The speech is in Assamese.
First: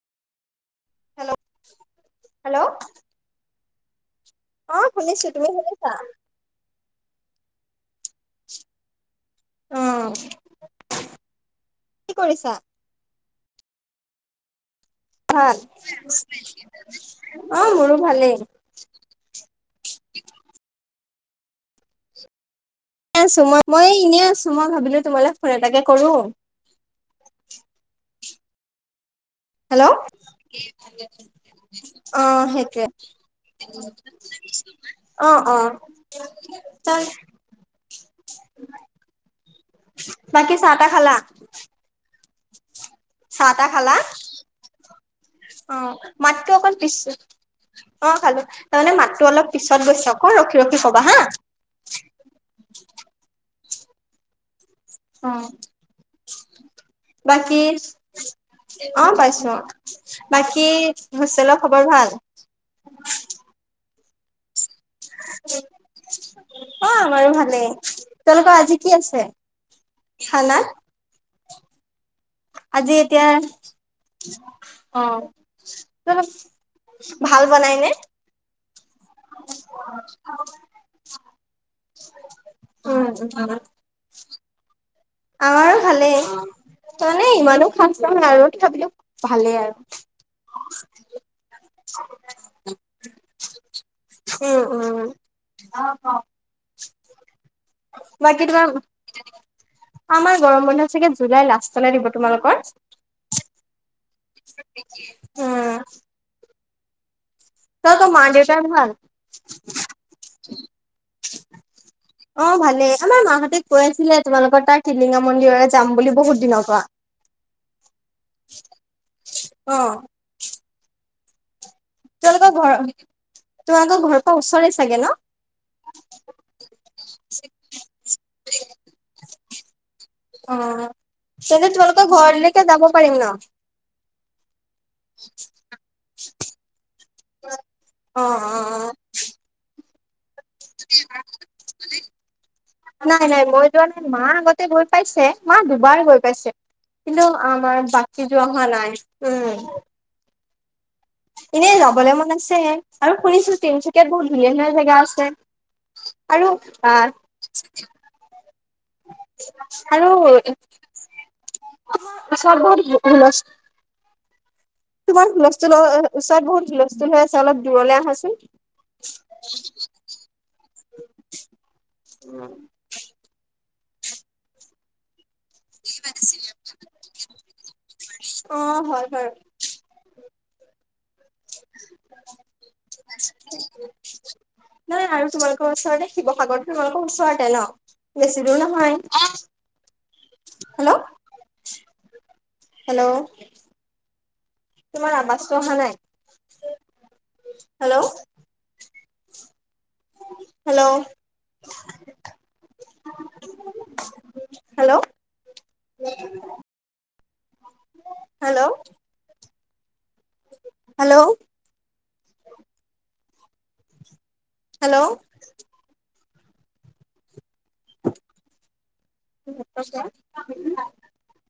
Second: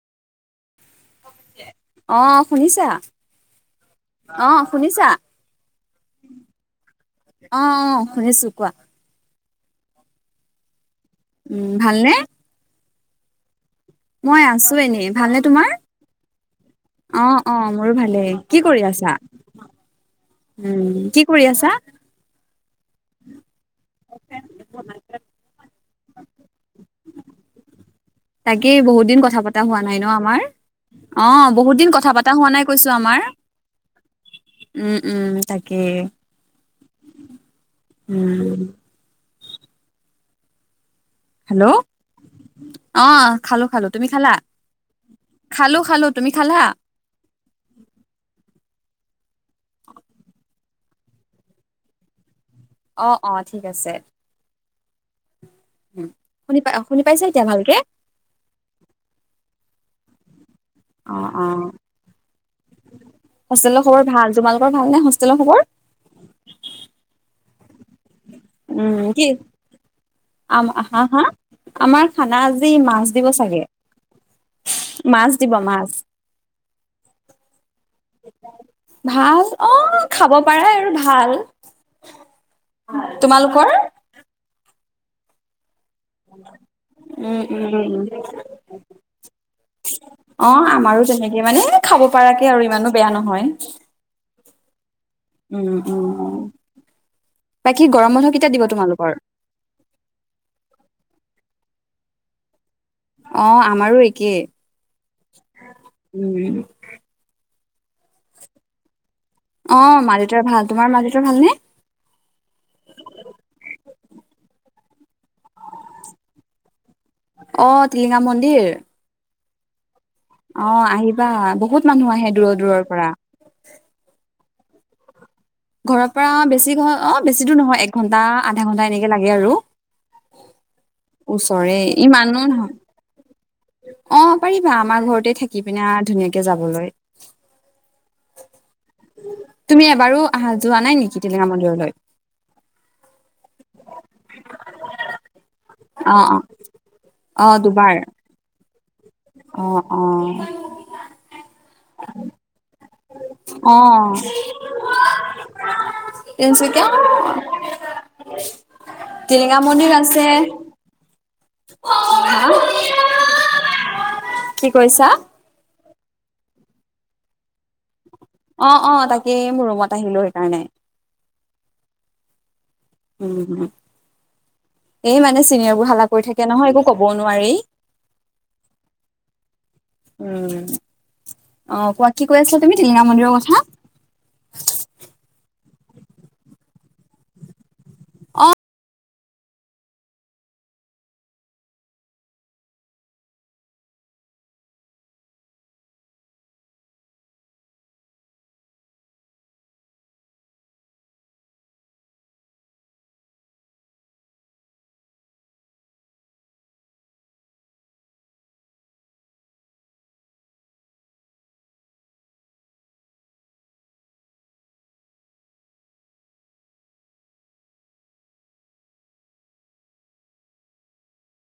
হেল্ল' অ হেল্ল' শুনিছা অহ অ শুনিছা শুনিছো তুমি শুনিছা অ অ শুনিছো কোৱা উম উম কি ভালনে কৰিছা মই আছো এনেই ভালনে ভাল তোমাৰ অ অ মোৰো ভালেই কি কৰি আছা উম কি কৰি আছা এনে আছো মই মই এনেই আছো মই ভাবিলো তোমালে ফোন এটাকে কৰো তাকে বহুত দিন কথা কথা পতা হোৱা হেল্ল' নাই ন আমাৰ অ বহুত দিন কথা অ পতা হোৱা নাই সেইটোৱে কৈছো আমাৰ উম অ উম অ তাকে তাৰ উম বাকী চাহ টাহ খালা হেল্ল' অ চাহ খালো তাহ খালো তুমি খালা অ খালো খালো তুমি মাতটো খালা অকন পিছ অ খালো তাৰমানে মাতটো অলপ পিছত গৈছে ৰখি ৰখি কবা হা অ অ ঠিক আছে অ উম শুনি পাই শুনি পাইছা এতিয়া বাকী ভালকে অ পাইছো অ বাকী অ অ হুচেলৰ খবৰ ভাল হোষ্টেলৰ খবৰ ভাল তোমালোকৰ ভাল নে হোষ্টেলৰ খবৰ ভালে উম কি খানাত হা হা আমাৰ খানা আজি মাছ দিব চাগে অ মাছ দিব মাছ অলপ ভাল বনাই নে ভাল অ খাব পাৰাই আৰু ভাল উম তোমালোকৰ আমাৰো ভালেই মানে উম উম ইমানো খাজ উম নহয় আৰু তথাপি ভালেই আৰু অ আমাৰো তেনেকে মানে খাব পৰাকে আৰু ইমানো বেয়া নহয় উম উম উম উম বাকী গৰম বন্ধ বাকী কেতিয়া দিব তোমাৰ তোমালোকৰ আমাৰ গৰম বন্ধ চাগে জুলাই লাষ্টলৈ দিব তোমালোকৰ কে উম তহতৰ মা-দেউতা ভাল অ মা দেউতাৰ ভাল তোমাৰ মা দেউতাৰ ভালনে অ ভালেই আমাৰ মা হঁতে কৈ আছে আছিলে তোমালোক ঙা মন্দিৰলে যাম বুলি বহুত দিনৰ পৰা অ টিলিঙা মন্দিৰ অ'। অ আহিবা বহুত মানুহ আহে দূৰৰ তোমালোকৰ ঘৰ দূৰৰ পৰা তোমালোকৰ ঘৰৰ পৰা ওচৰে চাগে ন? ঘৰৰ পৰা বেছি ঘ অ বেছি দূৰ নহয় এক ঘন্টা আধা ঘণ্টা এনেকে লাগে আৰু। অ', তেন্তে ওচৰে তোমালোকৰ ইমানো ঘৰলৈকে নহয় যাব পাৰিম ন? অ' পাৰি। আমাৰ ঘৰতে থাকি পিনে ধুনীয়াকে যাবলৈ অ', অ', অ'। তুমি এবাৰো অহা যোৱা নাই নেকি টিলিঙকা মন্দিৰলৈ নাই নাই মই যোৱা নাই মা আগতে গৈ পাইছে মা দুবাৰ অ গৈ অ পাইছে। কিন্তু অ আমাৰ দুবাৰ বাকী যোৱা হোৱা নাই উম অ', অ'। এনেই যাবলৈ মন আছে অ আৰু শুনিছো তিনিচুকীয়াত বহুত তিনচুকীয়া ধুনীয়া ধুনীয়া জেগা টিলিঙা মন্দিৰ আছে। আৰু আহ হা আৰু [unintelligible] কি কৈছা তোমাৰ হুলস্থুল ওচৰত বহুত হুলস্থুল হৈ আছে অলপ দূৰলে আহাচোন। অ অ তাকেই মোৰ ৰুমত আহিলো সেইকাৰণে উম। উম হম এই মানে চিনিয়ৰবোৰ হালা কৰি থাকে নহয় একো ক'বও নোৱাৰি অ হয় বাৰু উম। আহ কোৱা কি কৈ আছা তুমি টিলিঙা মন্দিৰৰ নাই কথা আৰু তোমালোকৰ ওচৰতে শিৱসাগৰতোমালোকৰ ওচৰতে ন অ বেছি দূৰ নহয়। হেল্ল' হেল্ল' তোমাৰ আৱাস চ অহা নাই। Hello hello hello hello hello hello [inaudible]